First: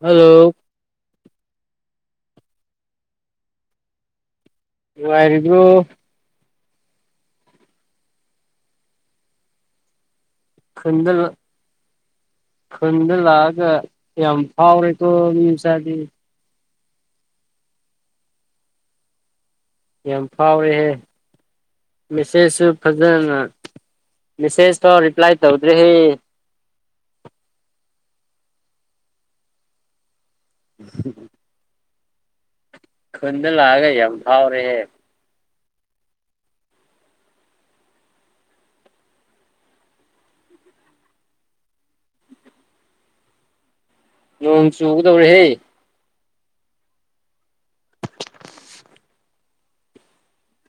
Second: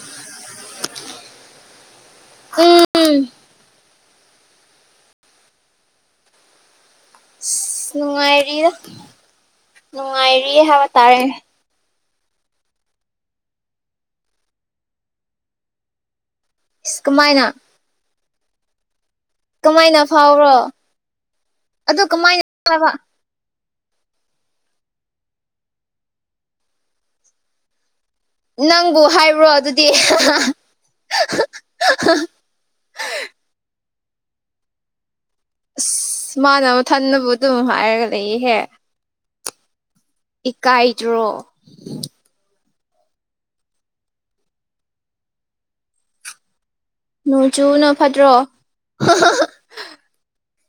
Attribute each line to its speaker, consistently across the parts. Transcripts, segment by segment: Speaker 1: hello
Speaker 2: ꯎꯝ
Speaker 1: ꯍꯥꯏꯔꯤꯕꯣ
Speaker 2: ꯅꯨꯡꯉꯥꯏꯔꯤ ꯅꯨꯡꯉꯥꯏꯔꯤ ꯍꯥꯏꯕ
Speaker 1: ꯈꯨꯟꯗ
Speaker 2: ꯇꯥꯔꯦ
Speaker 1: ꯈꯨꯟꯗ ꯂꯒ ꯌꯥꯝ ꯐꯥꯎꯔꯦ ꯇꯣ ꯃꯤꯁꯗꯤ
Speaker 2: ꯀꯃꯥꯏꯅ ꯀꯃꯥꯏꯅ
Speaker 1: ꯌꯥꯝ
Speaker 2: ꯐꯥꯎꯕ꯭ꯔꯣ
Speaker 1: ꯐꯥꯎꯔꯦꯍꯦ
Speaker 2: ꯑꯗꯨ ꯀꯃꯥꯏꯅ
Speaker 1: ꯃꯦꯁꯦꯖꯁꯨ
Speaker 2: ꯍꯥꯏꯕ
Speaker 1: ꯐꯖꯅ ꯃꯦꯁꯦꯖ ꯇꯣ ꯔꯤꯞ꯭ꯂꯥꯏ ꯇꯧꯗ꯭ꯔꯔꯤ
Speaker 2: ꯅꯪꯕꯨ ꯍꯥꯏꯕ꯭ꯔꯣ ꯑꯗꯨꯗꯤ
Speaker 1: ꯎ
Speaker 2: [unintelligible]
Speaker 1: ꯈꯨꯟꯗꯂ ꯍꯥꯏꯒ ꯐꯥꯎ꯭ꯔꯦꯦ
Speaker 2: ꯑꯁ ꯃꯥꯅꯕ ꯊꯟꯅꯕꯨ ꯑꯗꯨꯝ ꯍꯥꯏꯔꯒ ꯂꯩꯍꯦ ꯏꯀꯥꯏꯗ꯭ꯔꯣ
Speaker 1: ꯅꯣꯡ ꯆꯨꯒꯗꯧꯔꯤꯦ ꯍꯦ
Speaker 2: ꯅꯣꯡ ꯆꯨꯅ ꯐꯠꯇ꯭ꯔꯣ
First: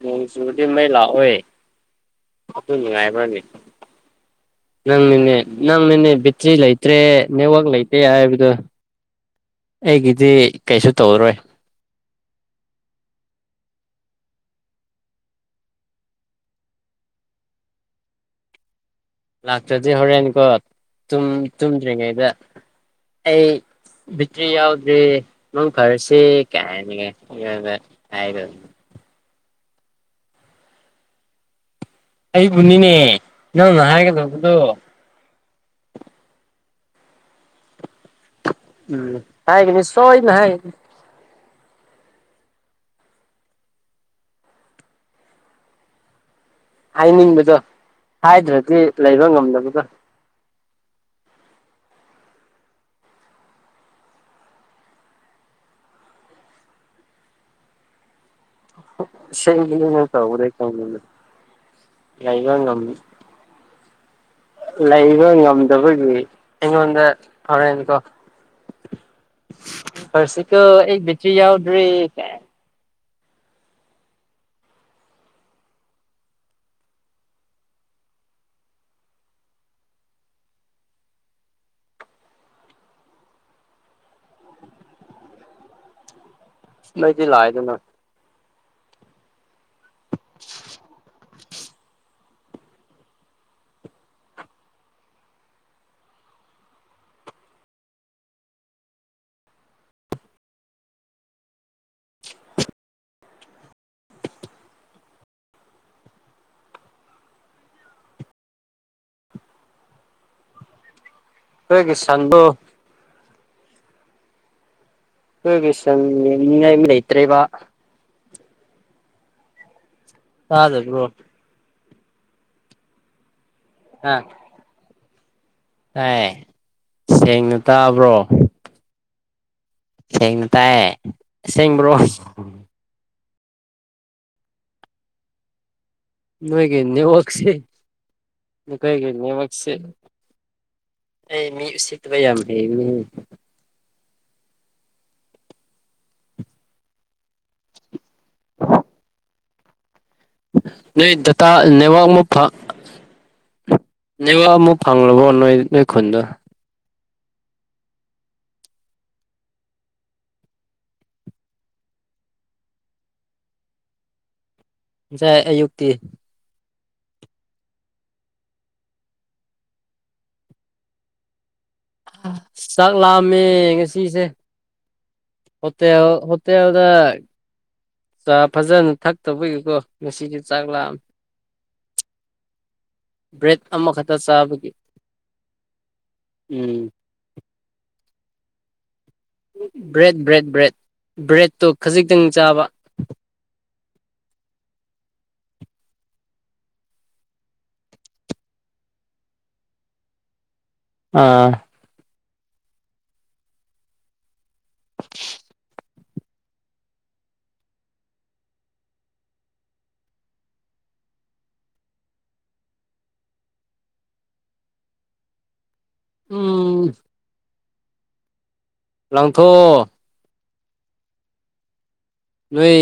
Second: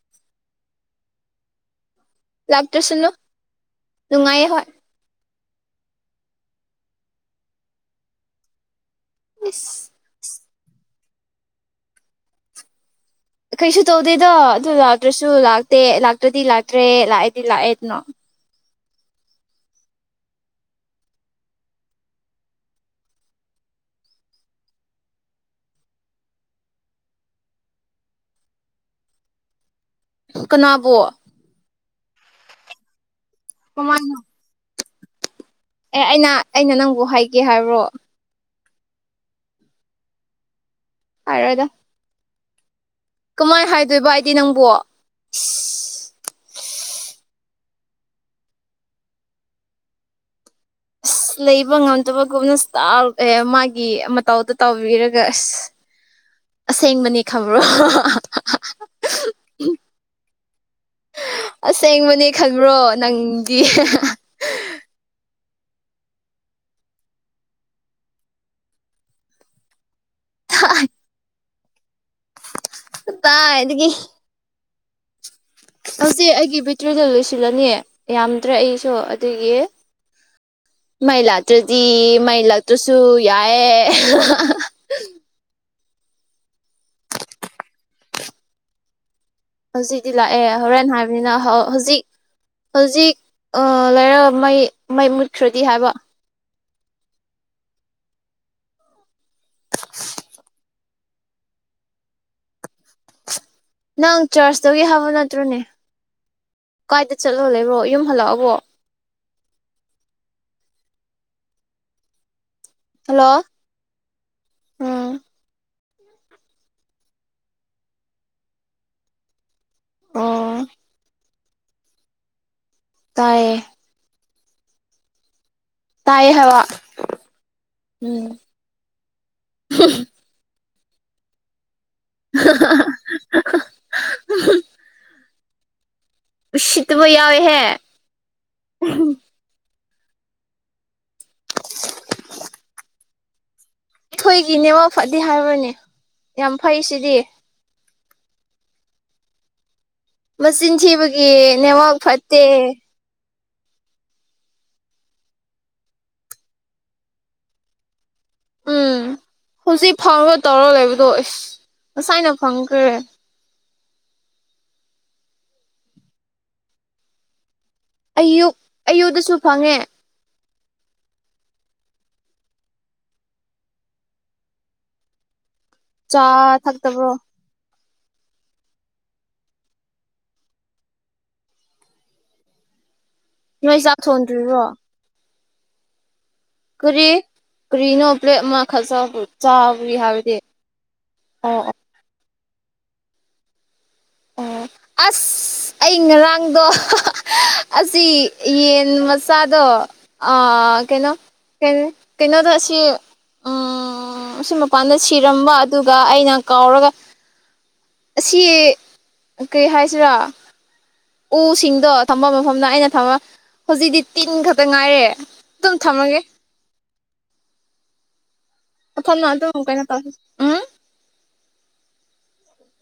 Speaker 1: ꯃ ꯁꯇꯤ ꯃꯩꯂ ꯑꯣꯏꯣꯏ
Speaker 2: ꯂꯥꯛꯇ꯭ꯔꯁꯅꯨ
Speaker 1: ꯉꯕ꯭ꯔꯅꯦ
Speaker 2: ꯅꯨꯡꯉꯥꯏꯌꯦ ꯍꯣꯏ
Speaker 1: ꯅꯪꯅꯤꯅꯦ ꯅꯪꯅꯤꯅꯦ ꯕꯦꯇ꯭ꯔꯤ ꯂꯩꯇ꯭ꯔꯦ ꯅꯦꯠꯋꯛ ꯂꯩꯇꯦ ꯍꯥꯏꯕꯗꯣ
Speaker 2: ꯏꯁ
Speaker 1: ꯑꯩꯒꯤꯗꯤ ꯀꯩꯁꯨ ꯇꯧꯔꯣꯏ
Speaker 2: ꯀꯩꯁꯨ ꯇꯧꯗꯦꯗꯣ ꯑꯗꯨ ꯂꯥꯛꯇ꯭ꯔꯁꯨ ꯂꯥꯛꯇꯦ ꯂꯥꯛꯇ꯭ꯔꯗꯤ ꯂꯥꯛꯇ꯭ꯔꯦ ꯂꯥꯛꯑꯦꯗꯤ ꯂꯥꯛꯑꯦꯗꯅꯣ
Speaker 1: ꯂꯥꯛꯇ꯭ꯔꯗꯤ ꯍꯣꯔꯦꯟꯀꯣ ꯇꯨꯝ ꯇꯨꯝꯗ꯭ꯔꯤꯉꯩꯗ ꯑꯩ ꯕꯤꯇ꯭ꯔꯤ ꯌꯥꯎꯗ꯭ꯔꯦ ꯃꯪ ꯐꯔꯁꯦ ꯀꯥꯏꯅꯒ ꯑꯩꯉꫭꯟꯗ ꯍꯥꯏꯒ
Speaker 2: ꯀꯅꯥꯕꯨ
Speaker 1: ꯑꯩꯏ ꯕꯨꯅꯤꯅꯦ ꯅꯪꯅ
Speaker 2: ꯀꯃꯥꯏꯅ
Speaker 1: ꯍꯥꯒꯗꯕꯗꯨ
Speaker 2: ꯑꯦ ꯑꯩꯅ ꯑꯩꯅ ꯅꯪꯕꯨ ꯍꯥꯏꯒꯦ ꯍꯥꯏꯕ꯭ꯔꯣ
Speaker 1: ꯎꯝ ꯍꯥꯏꯒꯅꯤ ꯁꫭꯏꯗꯅ ꯍꯥꯏꯒꯅꯤ
Speaker 2: ꯍꯥꯏꯔꯒ ꯀꯃꯥꯏ ꯍꯥꯏꯗꯣꯏꯕ ꯑꯩꯗꯤ ꯅꯪꯕꯨ ꯏꯁ
Speaker 1: ꯍꯥꯏꯅꯤꯡꯕꯗꯣ ꯍꯥꯏꯗ꯭ꯔꯗꯤ ꯂꯩꯕ ꯉꯝꯗꯕꯗꫭ [inaudible]
Speaker 2: ꯑꯁ ꯂꯩꯕ ꯉꯝꯗꯕꯒꯨꯝꯅ ꯁꯇꯥꯜ ꯑꯦ ꯃꯥꯒꯤ ꯃꯇꯧꯗ ꯇꯥꯎꯕꯤꯔꯒ ꯑꯁ ꯑꯁꯦꯡꯕꯅꯤ ꯈꯕ꯭ꯔꯣ
Speaker 1: ꯁꯦꯜꯒꯤꯗꯨꯅ ꯇꯧꯕꯗꯩ ꯗꯪꯕꯅꯦ
Speaker 2: ꯑꯁꯦꯡꯕꯅꯦ ꯈꯟꯕ꯭ꯔꯣ ꯅꯪꯗꯤ
Speaker 1: ꯂꯩꯕ ꯉꯝ ꯗꯕꯒꯤ ꯑꯩꯉꫭꯟꯗ [unintelligible] ꯐꯔꯁꯤꯀꫭ ꯑꯩ ꯕꯤꯇ꯭ꯔꯤ ꯌꯥꯎꯗ꯭ꯔꯦ ꯀꯥꯏ
Speaker 2: ꯀꯗꯥꯏꯗꯒꯤ ꯍꯧꯖꯤꯛ ꯑꯩꯒꯤ ꯕꯦꯇ꯭ꯔꯤꯗꯨ ꯂꯣꯏꯁꯤꯜꯂꯅꯤ ꯌꯥꯝꯗ꯭ꯔꯦ ꯑꯩꯁꯨ ꯑꯗꯨꯒꯤ
Speaker 1: [inaudible]
Speaker 2: ꯃꯩ ꯂꯥꯛꯇ꯭ꯔꯗꯤ ꯃꯩ ꯂꯥꯛꯇ꯭ꯔꯁꯨ ꯌꯥꯏꯌꯦ
Speaker 1: ꯃꯩꯗꯤ ꯂꯥꯛꯑꯦꯗꯅ
Speaker 2: ꯍꯧꯖꯤꯛꯇꯤ ꯂꯥꯛꯑꯦ ꯍꯣꯔꯦꯟ ꯍꯥꯏꯕꯅꯤꯅ ꯍꯧ ꯍꯧꯖꯤꯛ ꯍꯧꯖꯤꯛ ꯑ ꯂꯩꯔꯒ ꯃꯩ ꯃꯩ ꯃꯨꯠꯈ꯭ꯔꯗꯤ ꯍꯥꯏꯕ ꯅꯪ ꯆꯔꯆꯇꯒꯤ ꯍꯥꯞꯕ ꯅꯠꯇ꯭ꯔꯣꯅꯦ ꯀꯥꯏꯗ ꯆꯠꯂ ꯂꯩꯕ꯭ꯔꯣ ꯌꯨꯝ ꯍꯜꯂꯛꯑꯕꯣ
Speaker 1: ꯍꯣꯏꯒꯤ ꯁꯟꯗꯣ
Speaker 2: ꯍꯂꯣ ꯎꯝ
Speaker 1: ꯍꯣꯏꯒꯤ ꯁꯟ ꯌꯦꯡꯕꯤꯅꯤꯉꯥꯏ ꯃꯤ ꯂꯩꯇ꯭ꯔꯦꯕ
Speaker 2: ꯑꯣ
Speaker 1: ꯇꯥꯗꯕ꯭ꯔꯣ
Speaker 2: ꯇꯥꯏꯌꯦ
Speaker 1: [inaudible] ꯇꯥꯏ
Speaker 2: ꯇꯥꯏꯌꯦ ꯍꯥꯏꯕ
Speaker 1: ꯁꯦꯡꯅ ꯇꯥꯕ꯭ꯔꯣ
Speaker 2: ꯎꯝ
Speaker 1: ꯁꯦꯡꯅ ꯇꯥꯏꯌꯦ ꯑꯁꯦꯡꯕ꯭ꯔꯣ
Speaker 2: [inaudible]
Speaker 1: ꯅꫭꯏꯒꯤ
Speaker 2: ꯎꯁꯤꯠꯇꯕ
Speaker 1: ꯅꯦꯠꯋꯛꯁꯦ
Speaker 2: ꯌꯥꯎꯋꯦꯍꯦ
Speaker 1: ꯅꯈꫭꯏꯒꯤ ꯅꯦꯋꯛꯁꯦ ꯑꯩ ꯃꯤ ꯎꯁꯤꯠꯇꯕ ꯌꯥꯝ ꯍꯩꯕꯅꯤꯅꯦ
Speaker 2: ꯑꯩꯈꫭꯏꯒꯤ ꯅꯦꯠꯋꯛ ꯐꯠꯗꯦ ꯍꯥꯏꯕ꯭ꯔꯅꯦ ꯌꯥꯝ ꯐꯩ ꯁꯤꯗꯤ ꯃꯆꯤꯟ
Speaker 1: ꯅꯣꯏ
Speaker 2: ꯊꯤꯕꯒꯤ
Speaker 1: ꯗꯇꯥ
Speaker 2: ꯅꯦꯠꯋꯥꯛ
Speaker 1: ꯅꯦꯋꯥꯛ
Speaker 2: ꯐꯠꯇꯦ
Speaker 1: ꯃꯐꯥ ꯅꯦꯋꯥꯛ ꯑꯃꯨꯛ ꯐꯥꯒ꯭ꯔꯕꫭ ꯅꫭꯏ ꯅꯣꯏ ꯈꯨꯟꯗ
Speaker 2: ꯎꯝ
Speaker 1: [inaudible]
Speaker 2: ꯍꯧꯖꯤꯛ ꯐꯥꯎꯕ ꯇꯧꯔꯒ ꯂꯩꯕꯗꯣ ꯏꯁ ꯉꯁꯥꯏꯅ ꯐꯪꯈ꯭ꯔꯦ
Speaker 1: ꯉꯁꯥꯏ ꯑꯌꯨꯛꯇꯤ
Speaker 2: ꯑꯌꯨꯛ ꯑꯌꯨꯗꯁꯨ ꯐꯪꯉꯦ
Speaker 1: ꯑꯥ ꯆꯥꯛ ꯂꯥꯝꯃꯦ ꯉꯁꯤꯁꯦ ꯍꫭꯇꯦꯜ
Speaker 2: ꯆꯥ
Speaker 1: ꯍꫭꯇꯦꯜꯗ
Speaker 2: ꯊꯛꯇꯕ꯭ꯔꯣ
Speaker 1: ꯆꯥ ꯐꯖꯅ ꯊꯛꯇꯧꯕꯒꯤꯀꯣ ꯉꯁꯤꯗꯤ ꯆꯥꯛ ꯂꯥꯑꯃꯦ ꯕ꯭ꯦꯠ
Speaker 2: ꯅꯣꯏ ꯆꯥꯛ
Speaker 1: ꯑꯃꯈꯛꯇ
Speaker 2: ꯊꯣꯡꯗ꯭ꯔꯤꯕ꯭ꯔꯣ
Speaker 1: ꯆꯥꯕꯒꯤ ꯎꯝ
Speaker 2: ꯀꯔꯤ ꯀꯔꯤꯅꯣꯂ ꯃꯥ ꯈꯥꯁꯄ
Speaker 1: ꯕ꯭ꯔꯦꯗ ꯕ꯭ꯔꯦꯗ ꯕ꯭ꯔꯦꯗ
Speaker 2: ꯑꯣ
Speaker 1: ꯕ꯭ꯔꯦꯠꯇꯣ ꯈꯖꯤꯛꯇꯪ ꯆꯥꯕ
Speaker 2: ꯑꯣ
Speaker 1: [inaudible]
Speaker 2: ꯑꯁ ꯑꯩ ꯉꯔꯥꯡꯗꯣ ꯑꯁꯤ ꯌꯦꯟ ꯃꯆꯥꯗꯣ ꯑ ꯀꯩꯅꯣ
Speaker 1: ꯑꯥ
Speaker 2: ꯀ ꯀꯩꯅꯣꯗ ꯁꯤ ꯎꯝ ꯁꯤ ꯃꯄꯥꯟꯗ ꯁꯤꯔꯝꯕ ꯑꯗꯨꯒ ꯑꯩꯅ ꯀꯥꯎꯔꯒ ꯑꯁꯤ ꯀꯔꯤ ꯍꯥꯏꯁꯤꯔꯥ ꯎꯁꯤꯡꯗꯣ ꯊꯝꯕ ꯃꯐꯝꯗ ꯑꯩꯅ ꯊꯃ ꯍꯧꯖꯤꯛꯇꯤ ꯇꯤꯟ ꯈꯛꯇ ꯉꯥꯏꯔꯦ ꯑꯗꯨꯝ ꯊꯝꯃꯒꯦ
Speaker 1: ꯎꯝ
Speaker 2: ꯄ ꯐꯝꯅ
Speaker 1: ꯂꯥꯡꯊꯣꯛꯑꯣ
Speaker 2: ꯑꯗꯨꯀꯥꯏꯅ ꯇꯧꯦ ꯎꯝ
Speaker 1: ꯅꯣꯏ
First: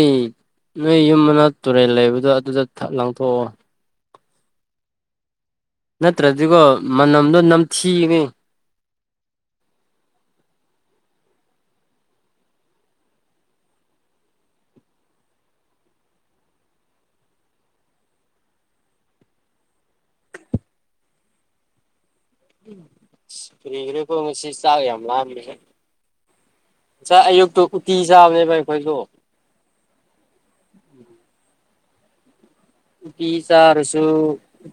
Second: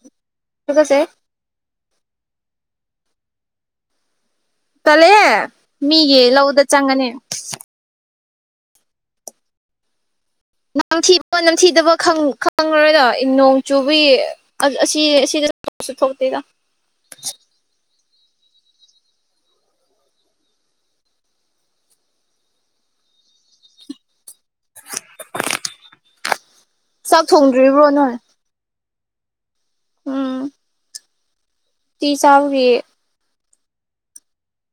Speaker 1: ꯅꯣꯏ
Speaker 2: ꯇꯨꯀꯠꯆꯩ
Speaker 1: ꯌꯨꯝ ꯃꯅ ꯇꯨꯔꯦꯜ ꯂꯩꯕꯗꯣ ꯑꯗꯨꯗ ꯂꯥꯡꯊꯣꯛꯑꯣ
Speaker 2: ꯆꯂꯑꯦ ꯃꯤꯒꯤ
Speaker 1: ꯅꯠꯇ꯭ꯔꯗꯤꯀꯣ
Speaker 2: ꯂꯧꯗ ꯆꯪꯒꯅꯤ
Speaker 1: ꯃꯅꯝꯗꯣ ꯅꯝꯊꯤꯒꯅꯤ
Speaker 2: ꯅꯝꯊꯤꯕ ꯅꯝꯊꯤꯗꯕ ꯈꯪꯂꯪꯂꯣꯏꯗ ꯅꯣꯡ ꯆꯨꯕꯤ ꯑꯁꯤꯗ ꯊꯣꯛꯇꯒ
Speaker 1: ꯏꯁꯄ꯭ꯔꯤꯒꯔꯦ ꯀ ꯉꯁꯤ ꯆꯥꯛ ꯌꯥꯝ ꯂꯥꯝꯃꯦꯥꯛ
Speaker 2: ꯆꯥꯛ
Speaker 1: ꯑꯌꯨꯛꯇꯨ
Speaker 2: ꯊꯣꯡꯗ꯭ꯔꯤꯕ꯭ꯔꯣ
Speaker 1: ꯎꯇꯤ
Speaker 2: ꯅꯣꯏ
Speaker 1: ꯆꯥꯕꯅꯦꯕ ꯑꯩꯈꯣꯏꯁꯨꯣ ꯎꯝ
Speaker 2: ꯇ ꯆ
Speaker 1: ꯄꯤꯤꯁꯥ ꯑꯔꯁꯨ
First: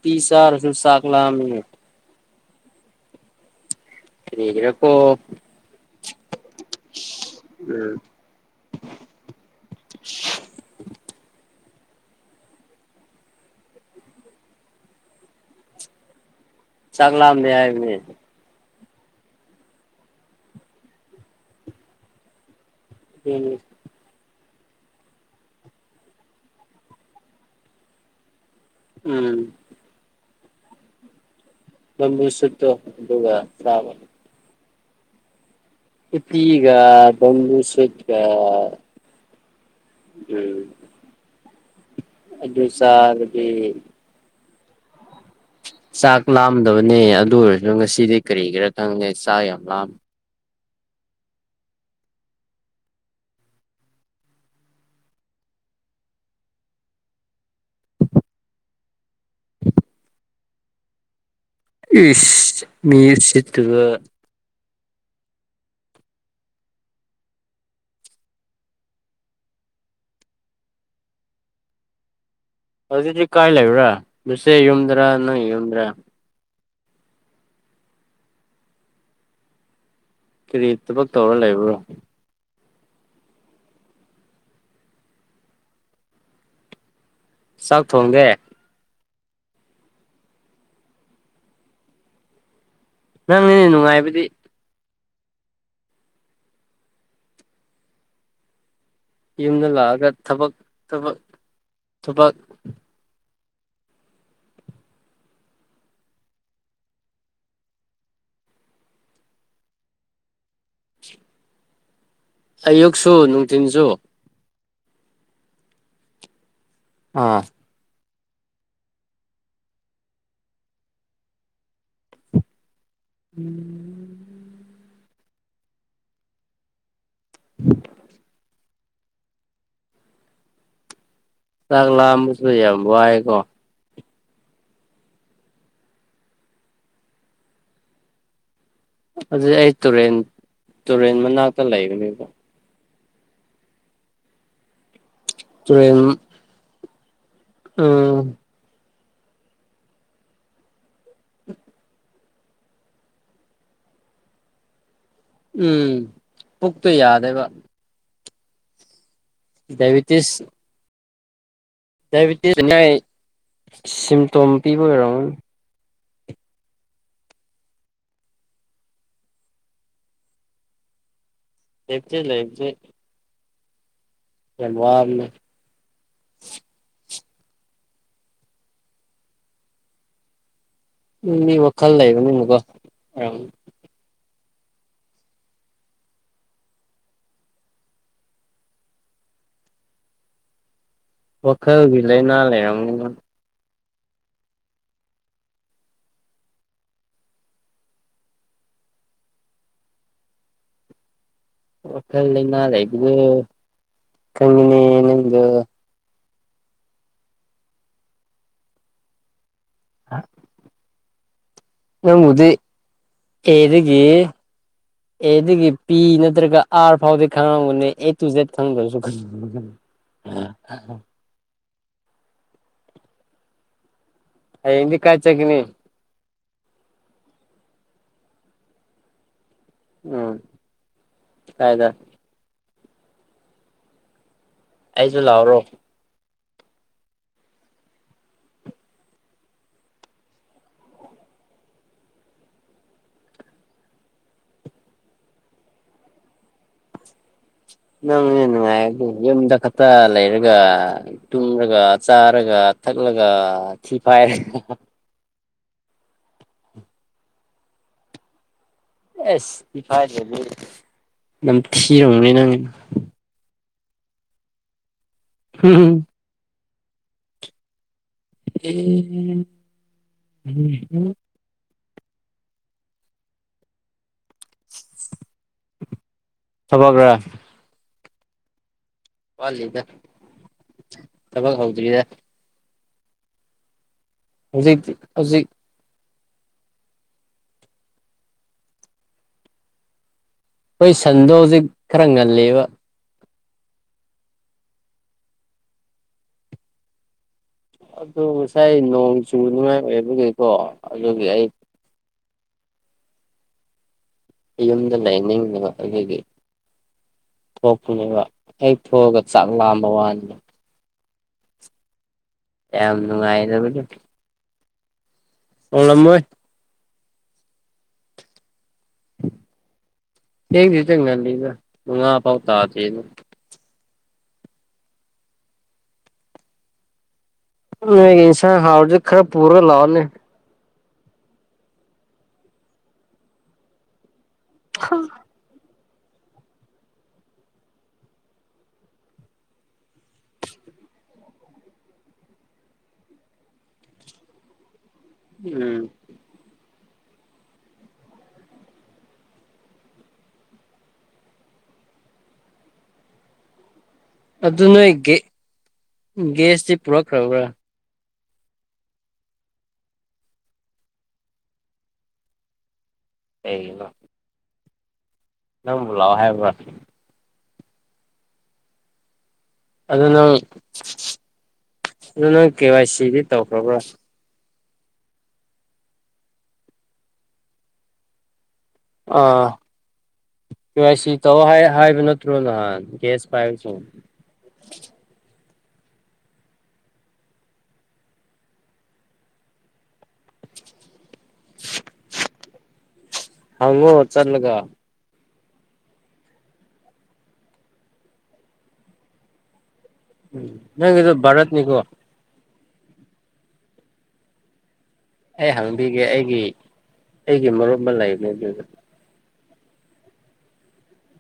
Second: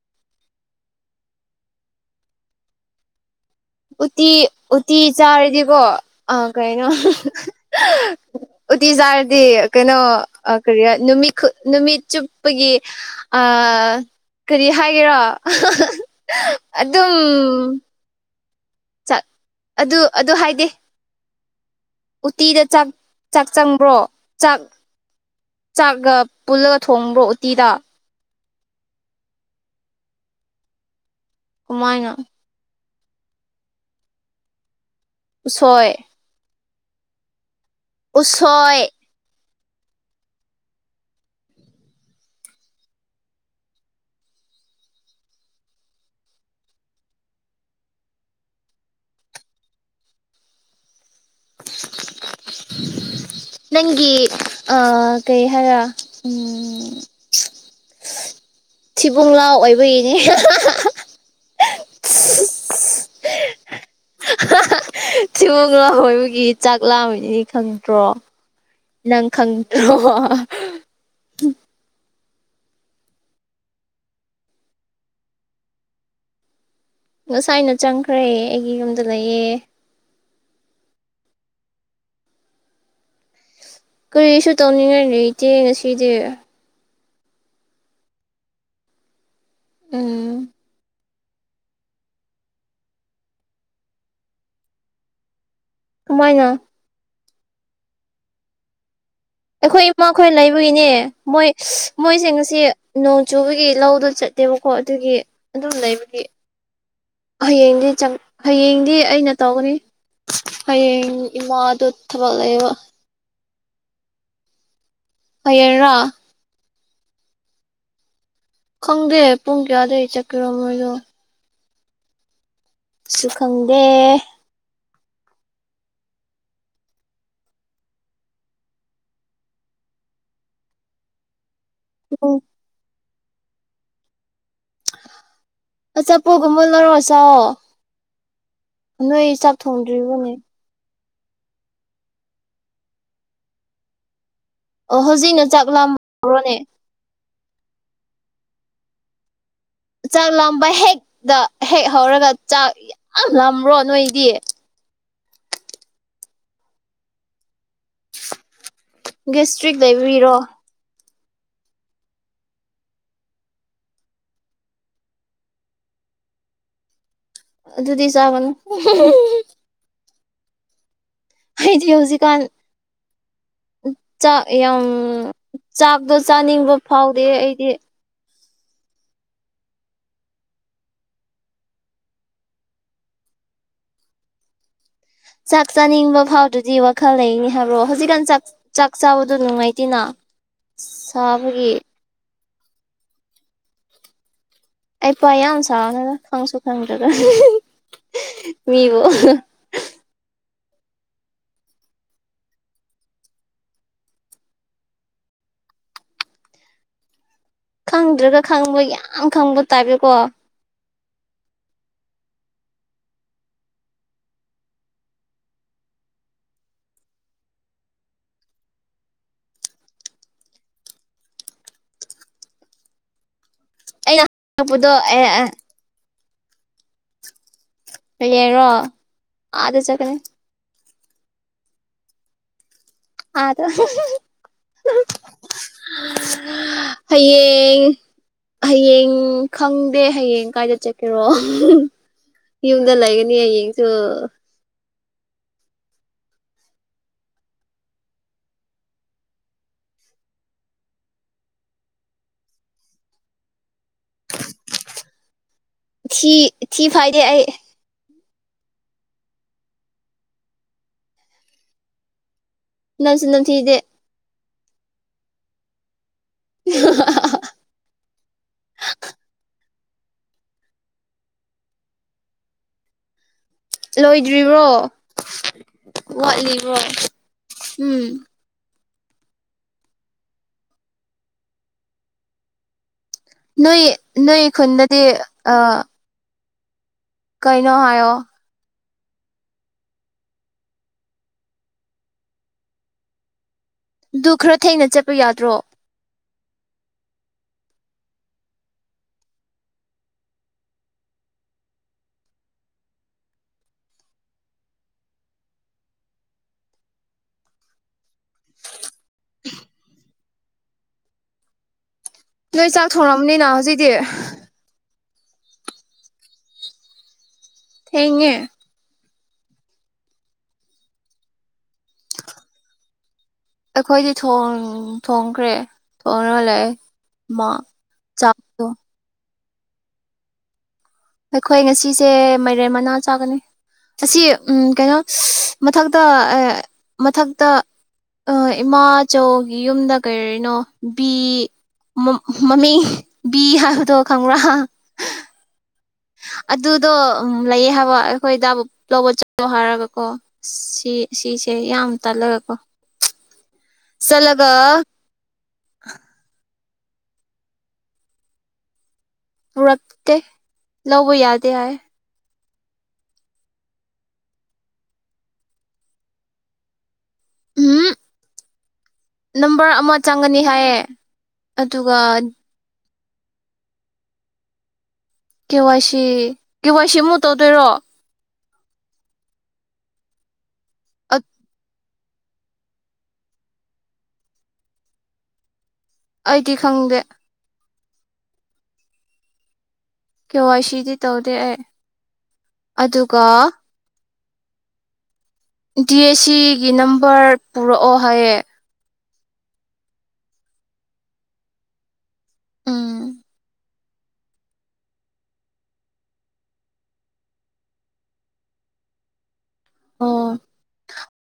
Speaker 1: ꯄꯤꯤꯁꯥ ꯑꯔꯁꯨ ꯁꯥꯒꯂꯥ
Speaker 2: ꯎꯇ
Speaker 1: ꯀꯔꯤꯒꯤꯔꯀꯣ
Speaker 2: ꯎꯇ ꯆꯥꯔꯗꯤꯀꯣ ꯑꯥ ꯀꯩꯅꯣ ꯎꯠꯇꯤ ꯆꯥꯔꯗꯤ ꯀꯩꯅꯣ ꯀꯔꯤ ꯅꯨꯃꯤꯠ ꯅꯨꯃꯤꯠ ꯆꯨꯞꯄꯒꯤ ꯑ ꯀꯔꯤ ꯍꯥꯏꯒꯦꯔꯣ
Speaker 1: ꯆꯥꯛ
Speaker 2: ꯑꯗꯨꯝ
Speaker 1: ꯂꯥꯝꯗꯦ ꯍꯥꯏꯕꯅꯦ
Speaker 2: ꯑꯗꯨ ꯑꯗꯨ ꯍꯥꯏꯗꯦ ꯎꯇꯤꯗ ꯆꯥꯛ ꯆꯪꯕ꯭ꯔꯣ ꯆꯥꯛ ꯆꯥꯛꯒ ꯄꯨꯜꯂꯒ ꯊꯣꯡꯕ꯭ꯔꯣ ꯎꯇꯤꯗ
Speaker 1: ꯎꯝ
Speaker 2: ꯀꯃꯥꯏꯅ
Speaker 1: ꯁꯠꯇꯣ ꯑꯗꯨꯒꯕꯕ
Speaker 2: ꯁꯣꯏ
Speaker 1: ꯀ ꯨꯁꯦꯠ ꯀ
Speaker 2: ꯎꯁꯣꯏ
Speaker 1: ꯎꯝ ꯑꯗꯨꯁꯔꯕꯤ ꯆꯥꯛ ꯂꯥꯝꯗꯕꯅꯦ ꯑꯗꯨ ꯑꯣꯏꯔꯁꯨ ꯉꯁꯤꯗꯤ ꯀꯔꯤꯒꯤꯔ ꯈꯪꯅꯦꯦ ꯆꯥꯛ ꯌꯥꯝ ꯂꯥꯃꯤ [inaudible]
Speaker 2: ꯅꯪꯒꯤ ꯑ ꯀꯩ ꯍꯥꯏꯔ ꯎꯝ ꯊꯤꯕꯨꯡꯂꯥꯎ ꯑꯣꯏꯕꯒꯤꯅꯦ
Speaker 1: ꯏꯁ ꯃꯤꯔꯁꯤꯗꯨꯕ
Speaker 2: ꯊꯤꯒꯣ ꯂꯥ ꯍꯣꯏꯕꯒꯤ ꯆꯥꯛ ꯂꯥꯕꯅꯤꯅꯤ ꯈꯪꯗ꯭ꯔꯣ ꯅꯪ ꯈꯪꯗ꯭ꯔꯣ
Speaker 1: ꯍꯧꯖꯤꯛꯗꯤ ꯀꯥꯏ ꯂꯩꯕ꯭ꯔꯥ ꯃꯁꯦ ꯌꯨꯝꯗ꯭ꯔꯥ ꯅꯪ ꯌꯨꯝꯗ꯭ꯔꯥ
Speaker 2: ꯉꯁꯥꯏꯩꯅ ꯆꯪꯈ꯭ꯔꯦ ꯑꯩꯒꯤ ꯌꯨꯝꯗ ꯂꯩꯌꯦ
Speaker 1: ꯀꯔꯤ ꯊꯕꯛ ꯇꯧꯔ ꯂꯩꯕ꯭ꯔꯣ
Speaker 2: ꯀꯔꯤꯁꯨ ꯇꯧꯅꯤꯡꯉꯥꯏꯅꯤ ꯏꯇꯦ ꯉꯁꯤꯗꯤ
Speaker 1: ꯆꯥꯛ ꯊꯣꯡꯒꯦ
Speaker 2: ꯎꯝ
Speaker 1: ꯅꯪꯅꯤꯅꯦ ꯅꯨꯡꯉꯥꯏꯕꯗꯤ
Speaker 2: ꯀꯃꯥꯏꯅ
Speaker 1: ꯌꯨꯝꯗ
Speaker 2: ꯑꯩꯈꯣꯏ
Speaker 1: ꯂꯥꯛꯑꯒ
Speaker 2: ꯏꯃꯥꯈꯣꯏ
Speaker 1: ꯊꯕꯛ
Speaker 2: ꯂꯩꯕꯒꯤꯅꯦ
Speaker 1: ꯊꯕꯛ
Speaker 2: ꯃꯣꯏ
Speaker 1: ꯊꯕꯛ
Speaker 2: ꯃꯣꯏꯁꯤꯡꯁꯤ ꯑꯆꯨꯕꯒꯤ ꯂꯧꯗꯣ ꯆꯠꯇꯦꯕꯀꯣ ꯑꯗꯨꯒꯤ ꯑꯗꯨꯝ ꯂꯩꯕꯒꯤ ꯍꯌꯦꯡꯗꯤꯪ ꯍꯌꯦꯡꯗꯤ ꯑꯩꯅ ꯇꯧꯒꯅꯤ ꯍꯌꯦ ꯏꯃ ꯑꯗꯨꯣ
Speaker 1: ꯑꯌꯨꯛꯁꯨ ꯅꯨꯡꯊꯤꯟꯁꯨ
Speaker 2: ꯍꯌꯦꯔꯔꯥ
Speaker 1: ꯑꯥ [inaudible]
Speaker 2: ꯈꯪꯗꯦ ꯄꯨꯡ ꯀꯌꯥꯗꯒꯤꯩ ꯆꯠꯀꯔꯣ ꯃꯣꯏꯗꯣ ꯁꯨ ꯈꯪꯗꯦ
Speaker 1: ꯎ [inaudible] ꯆ
Speaker 2: ꯎꯝ
Speaker 1: ꯂꯥꯑꯁꯨ ꯌꯥꯑꯕꯥꯏꯀꯣ
Speaker 2: ꯑꯆꯥꯄꯣꯒꯨꯝ ꯃꯜꯅꯔꯣꯆꯥꯣ
Speaker 1: ꯑꯗꯨꯗꯤ ꯑꯩ ꯇꯨꯔꯦꯟ ꯇꯨꯔꯦꯟ ꯃꯅꯥꯛꯇ ꯂꯩꯕꯅꯦꯕ
Speaker 2: ꯑꯣ ꯍꯧꯖꯤꯛꯅ ꯆꯥꯛ
Speaker 1: ꯇꯨꯔꯦꯟ
Speaker 2: ꯂꯥꯃꯧꯔꯣꯅꯦ
Speaker 1: ꯎꯝ [inaudible]
Speaker 2: ꯆꯥꯛ ꯂꯝꯕ ꯍꯦꯛꯇ ꯍꯦꯛ ꯍꯧꯔꯒ ꯆꯥꯛ ꯌꯥꯝ ꯂꯔꯣ ꯅꯣꯏꯗꯤ
Speaker 1: ꯎꯝ ꯄꯨꯈꯛꯇꯨ ꯌꯥꯗ ꯑꯦꯕ
Speaker 2: ꯁꯇ꯭ꯔꯤꯛ ꯂꯩꯕꯤꯔꯣ
Speaker 1: ꯗꯥꯏꯕꯤꯇꯤꯁꯏ ꯁꯤꯝꯇꯣꯝ ꯄꯤꯕ ꯑꯣꯏꯔꯣ
Speaker 2: ꯑꯗꯨ ꯑꯗꯨꯗꯤꯁꯕꯅ
Speaker 1: ꯑꯦꯞꯖ
Speaker 2: ꯍꯧꯖꯤꯛꯀꯥꯟ
Speaker 1: ꯂꯩꯕꯖꯦ
Speaker 2: ꯆꯥꯛ ꯌꯥꯝ ꯆꯥꯛꯇꯣ ꯆꯥꯅꯤꯡꯕ ꯐꯥꯎꯗꯦ ꯑꯩꯗꯤ
Speaker 1: ꯎꯝ ꯃꯤ ꯋꯥꯈꯜ ꯂꯩꯌꯦꯕ ꯃꯤ ꯑꯃꯒ
Speaker 2: ꯆꯥꯛ ꯆꯥꯅꯤꯡꯕ ꯐꯥꯎꯗꯨꯗꯤ ꯋꯥꯈꯜ ꯂꯩꯅꯤ ꯍꯥꯏꯕ꯭ꯔꯣ ꯍꯧꯖꯤꯛꯀꯥꯟ ꯆꯥꯛ ꯆꯥꯛ ꯆꯥꯕꯗꯣ ꯅꯨꯡꯉꯥꯏꯇꯦꯅ
Speaker 1: [unintelligible] [inaudible]
Speaker 2: ꯁꯥꯕꯒꯤ
Speaker 1: ꯋꯥꯈꯔꯒꯤ ꯂꯩ ꯅ ꯂꯩ
Speaker 2: ꯑꯩ ꯄꯋꯥ ꯌꯥꯝ ꯁꯥꯡꯉꯒ ꯈꯪꯁꯨ ꯈꯪꯗꯒ ꯃꯤꯕꯨ
Speaker 1: ꯑꯣ ꯀꯜ ꯅ ꯂꯩ ꯑꯗꯨꯗꯨ ꯀꯪꯉꯅꯤ ꯅꯗꯨ
Speaker 2: ꯈꯪꯗ꯭ꯔꯒ ꯈꯪꯕ ꯌꯥꯝ ꯈꯪꯕ ꯇꯥꯏꯕꯀꯣ
Speaker 1: ꯅꯪꯗꯤ ꯌꯦꯔꯤꯗꯒꯤ ꯑꯦ ꯑꯗꯨꯒꯤ ꯄꯤ ꯅꯠꯇ꯭ꯔꯒ ꯑꯥꯔ ꯐꯥꯎꯗꯤ ꯈꯪꯉꯝꯒꯅꯦ ꯑꯦ ꯇꯨ ꯖꯦꯗ ꯈꯪꯗ꯭ꯔꯁꯨ ꯑ [inaudible]
Speaker 2: ꯄꯗ
Speaker 1: ꯍꯌꯦꯡꯗꯤ ꯀꯥꯏ
Speaker 2: ꯑ [inaudible]
Speaker 1: ꯆꯠꯀꯅꯤ
Speaker 2: ꯌꯦꯡꯔꯣ ꯑꯥꯗ ꯆꯠꯀꯅꯤ
Speaker 1: ꯎꯝ ꯀꯥꯏꯗ
Speaker 2: ꯑꯗꯣ
Speaker 1: ꯑꯩꯁꯨ ꯂꯥꯛꯑꯣꯔꯣ
Speaker 2: ꯍꯌꯦꯡ ꯍꯌꯦꯡ ꯈꯪꯗꯦ ꯍꯌꯦꯡ ꯀꯥꯏꯗ ꯆꯠꯀꯦꯔꯣ ꯏꯃꯗ ꯂ ꯂꯩꯒꯅꯤ ꯌꯦꯡꯁꯨ
Speaker 1: ꯅꯪꯅꯦ ꯅꯨꯡꯉꯥꯏ ꯑꯗꯨꯦ ꯌꯨꯝꯗ ꯈꯛꯇ ꯂꯩꯔꯒ ꯇꯨꯝꯔꯒ ꯆꯥꯔꯒ ꯊꯠꯂꯒ ꯊꯤ ꯐꯥꯏꯔꯦ
Speaker 2: ꯊꯤ ꯊꯤ ꯐꯥꯏꯗꯦ ꯍꯥꯏ
Speaker 1: ꯑꯦꯁ ꯏꯐ ꯅꯝ ꯊꯤꯔꯣꯡ ꯂꯩꯅꯉ
Speaker 2: ꯅꯝꯁꯤ ꯅꯝꯁꯤꯗꯦ
Speaker 1: ꯍꯝ
Speaker 2: [unintelligible] [inaudible]
Speaker 1: ꯍꯝꯝꯝ [inaudible]
Speaker 2: ꯂꯣꯏꯗ꯭ꯔꯤꯕ꯭ꯔꯣ ꯋꯥꯠꯂꯤꯕꯣ
Speaker 1: ꯊꯕꯛꯔꯥ
Speaker 2: ꯎꯝ
Speaker 1: ꯋꯥꯜ ꯏꯗ ꯇꯕꯒ ꯍꯧꯗ꯭ꯔꯤꯗ
Speaker 2: ꯅꯣꯏ ꯅꯣꯏ
Speaker 1: ꯍꯧꯖꯤꯛꯇꯤ
Speaker 2: ꯈꯨꯟꯗꯗꯤ
Speaker 1: ꯍꯧꯖꯤꯛ
Speaker 2: ꯑ ꯀꯩꯅꯣ ꯍꯥꯏꯣ
Speaker 1: ꯑꯩꯣꯏ ꯁꯟꯗꯣ ꯍꯧꯖꯤꯛ ꯈꯔ ꯉꯜꯂꯤꯕ
Speaker 2: ꯑꯗꯨ ꯈꯔ ꯊꯦꯡꯅ ꯆꯠꯄ ꯌꯥꯗ꯭ꯔꯣ
Speaker 1: ꯑꯗꯨ ꯉꯁꯥꯏ ꯅꯣꯡ ꯆꯨꯅꯤꯉꯥꯏ ꯑꯣꯏꯕꯒꯤꯀꯣ ꯑꯗꯨꯒꯤ ꯑꯩ ꯌꯨꯝꯗ ꯂꯩꯅꯤꯡꯕꯒꯤ ꯊꯣꯛꯄꯅꯦꯕ ꯑꯩ ꯊꯣꯛꯑꯒ ꯆꯥꯛ ꯂꯥꯑꯝꯕ ꯋꯥꯅꯤꯗ
Speaker 2: ꯅꯣꯏ ꯆꯥꯛ
Speaker 1: ꯌꯥꯝ
Speaker 2: ꯊꯣꯡꯡꯂꯕꯅꯤꯅ ꯍꯧꯖꯤꯛꯇꯤ
Speaker 1: ꯑꯣꯂꯝꯕ
Speaker 2: ꯊꯦꯡꯉ
Speaker 1: ꯑꯦ ꯇ ꯉ ꯂꯤꯗ ꯃꯨ ꯉ ꯄꯥꯎꯇ
Speaker 2: ꯑꯩꯈꯣꯏꯗꯤ ꯊꯣꯡꯈ꯭ꯔꯦ ꯊꯣꯡꯉ ꯂꯩ ꯃꯥ
Speaker 1: ꯃ ꯏꯁꯥ
Speaker 2: ꯆꯥꯛꯇꯣ
Speaker 1: ꯍꯥꯎꯔꯖ ꯈꯔ ꯄꯔꯒ ꯂꯥꯎꯦ
Speaker 2: ꯑꯩꯈꯣꯏ ꯉꯁꯤꯁꯦ ꯃꯥꯏꯔꯦꯟ ꯃꯅꯥ ꯆꯥꯒꯅꯤ ꯑꯁꯤ ꯎ ꯀꯩꯅꯣ ꯃꯊꯛꯇ ꯃꯊꯛꯇ ꯏꯃꯥꯆꯧꯒꯤ ꯌꯨꯝꯗ ꯀꯔꯤꯔꯤꯅꯣ ꯕꯤ ꯃꯃꯤ ꯕꯤ ꯍꯥꯏꯕꯗꯣ ꯈꯪꯕ꯭ꯔꯥ
Speaker 1: ꯎꯝ
Speaker 2: ꯑꯗꯨꯗꯣ ꯎ ꯂꯩꯌꯦ ꯍꯥꯏꯕ ꯑꯩꯈꯣꯏ ꯗꯥꯕꯨ ꯂꯧꯕ ꯆꯠꯂꯣ ꯍꯥꯏꯔꯒꯀꯣ ꯁꯤ ꯁꯤꯁ ꯌꯥꯝꯝ ꯇꯂꯒꯀꯣ
Speaker 1: ꯑꯗꯨ ꯅꯣꯏ ꯒꯦꯁꯇꯤ ꯄꯨꯔꯛꯈ꯭ꯔꯕ꯭ꯔꯥ
Speaker 2: ꯎꯔꯛꯇꯀ ꯂꯕ ꯌꯥꯗꯦ ꯍꯥꯏꯌꯦ
Speaker 1: ꯑꯩ ꯅꯂꯥꯎꯑꯣ ꯍꯥꯏꯦꯕ꯭ꯔ
Speaker 2: ꯎꯝ ꯅꯝꯕꯔ ꯑꯃ
Speaker 1: ꯑꯗꯨ ꯅꯪ
Speaker 2: ꯆꯪꯒꯅꯤ ꯍꯥꯏꯌꯦ ꯑꯗꯨꯒ
Speaker 1: ꯑꯗꯨ ꯅꯪ ꯀꯦ ꯋꯥꯏ ꯁꯤꯗꯤ ꯇꯧꯈ꯭ꯔꯣꯕ꯭ꯔꯣ
Speaker 2: ꯀꯦ ꯋꯥꯁꯤ ꯀꯦ ꯋꯥꯁꯤꯃꯨ ꯇꯧꯗꯣꯏꯔꯣ
Speaker 1: ꯑꯥ ꯁꯤ ꯇꯧ ꯍꯥꯏꯕ ꯅꯠꯇ꯭ꯔꯣ ꯅꯍꯥꯟ ꯒꯦꯌꯥꯁ ꯄꯥꯏꯕꯁ [inaudible]
Speaker 2: ꯑꯩꯗꯤ ꯈꯪꯗꯦ ꯀꯦ ꯋꯥ ꯁꯤꯗꯤ ꯇꯧꯗꯦ ꯑꯩ ꯑꯗꯨꯒ
Speaker 1: ꯍꯪꯉꯣ ꯆꯠꯂꯒ
Speaker 2: ꯗꯤ ꯑꯦꯁ ꯁꯤꯒꯤ ꯅꯝꯕꯔ ꯄꯨꯔꯛꯑꯣ ꯍꯥꯏꯌꯦꯦ
Speaker 1: ꯎꯝ ꯅꯪ ꯑꯗꯨ ꯔꯠꯅꯤꯒꯣ
Speaker 2: ꯎꯝ
Speaker 1: ꯑꯩ ꯍꯪꯕꯤꯒꯦ ꯑꯩꯒꯤ ꯑꯩꯒꯤ ꯃꯔꯨꯞ ꯑꯃ ꯂꯩꯕꯅꯦ ꯑꯗꯨ
Speaker 2: ꯑꯣ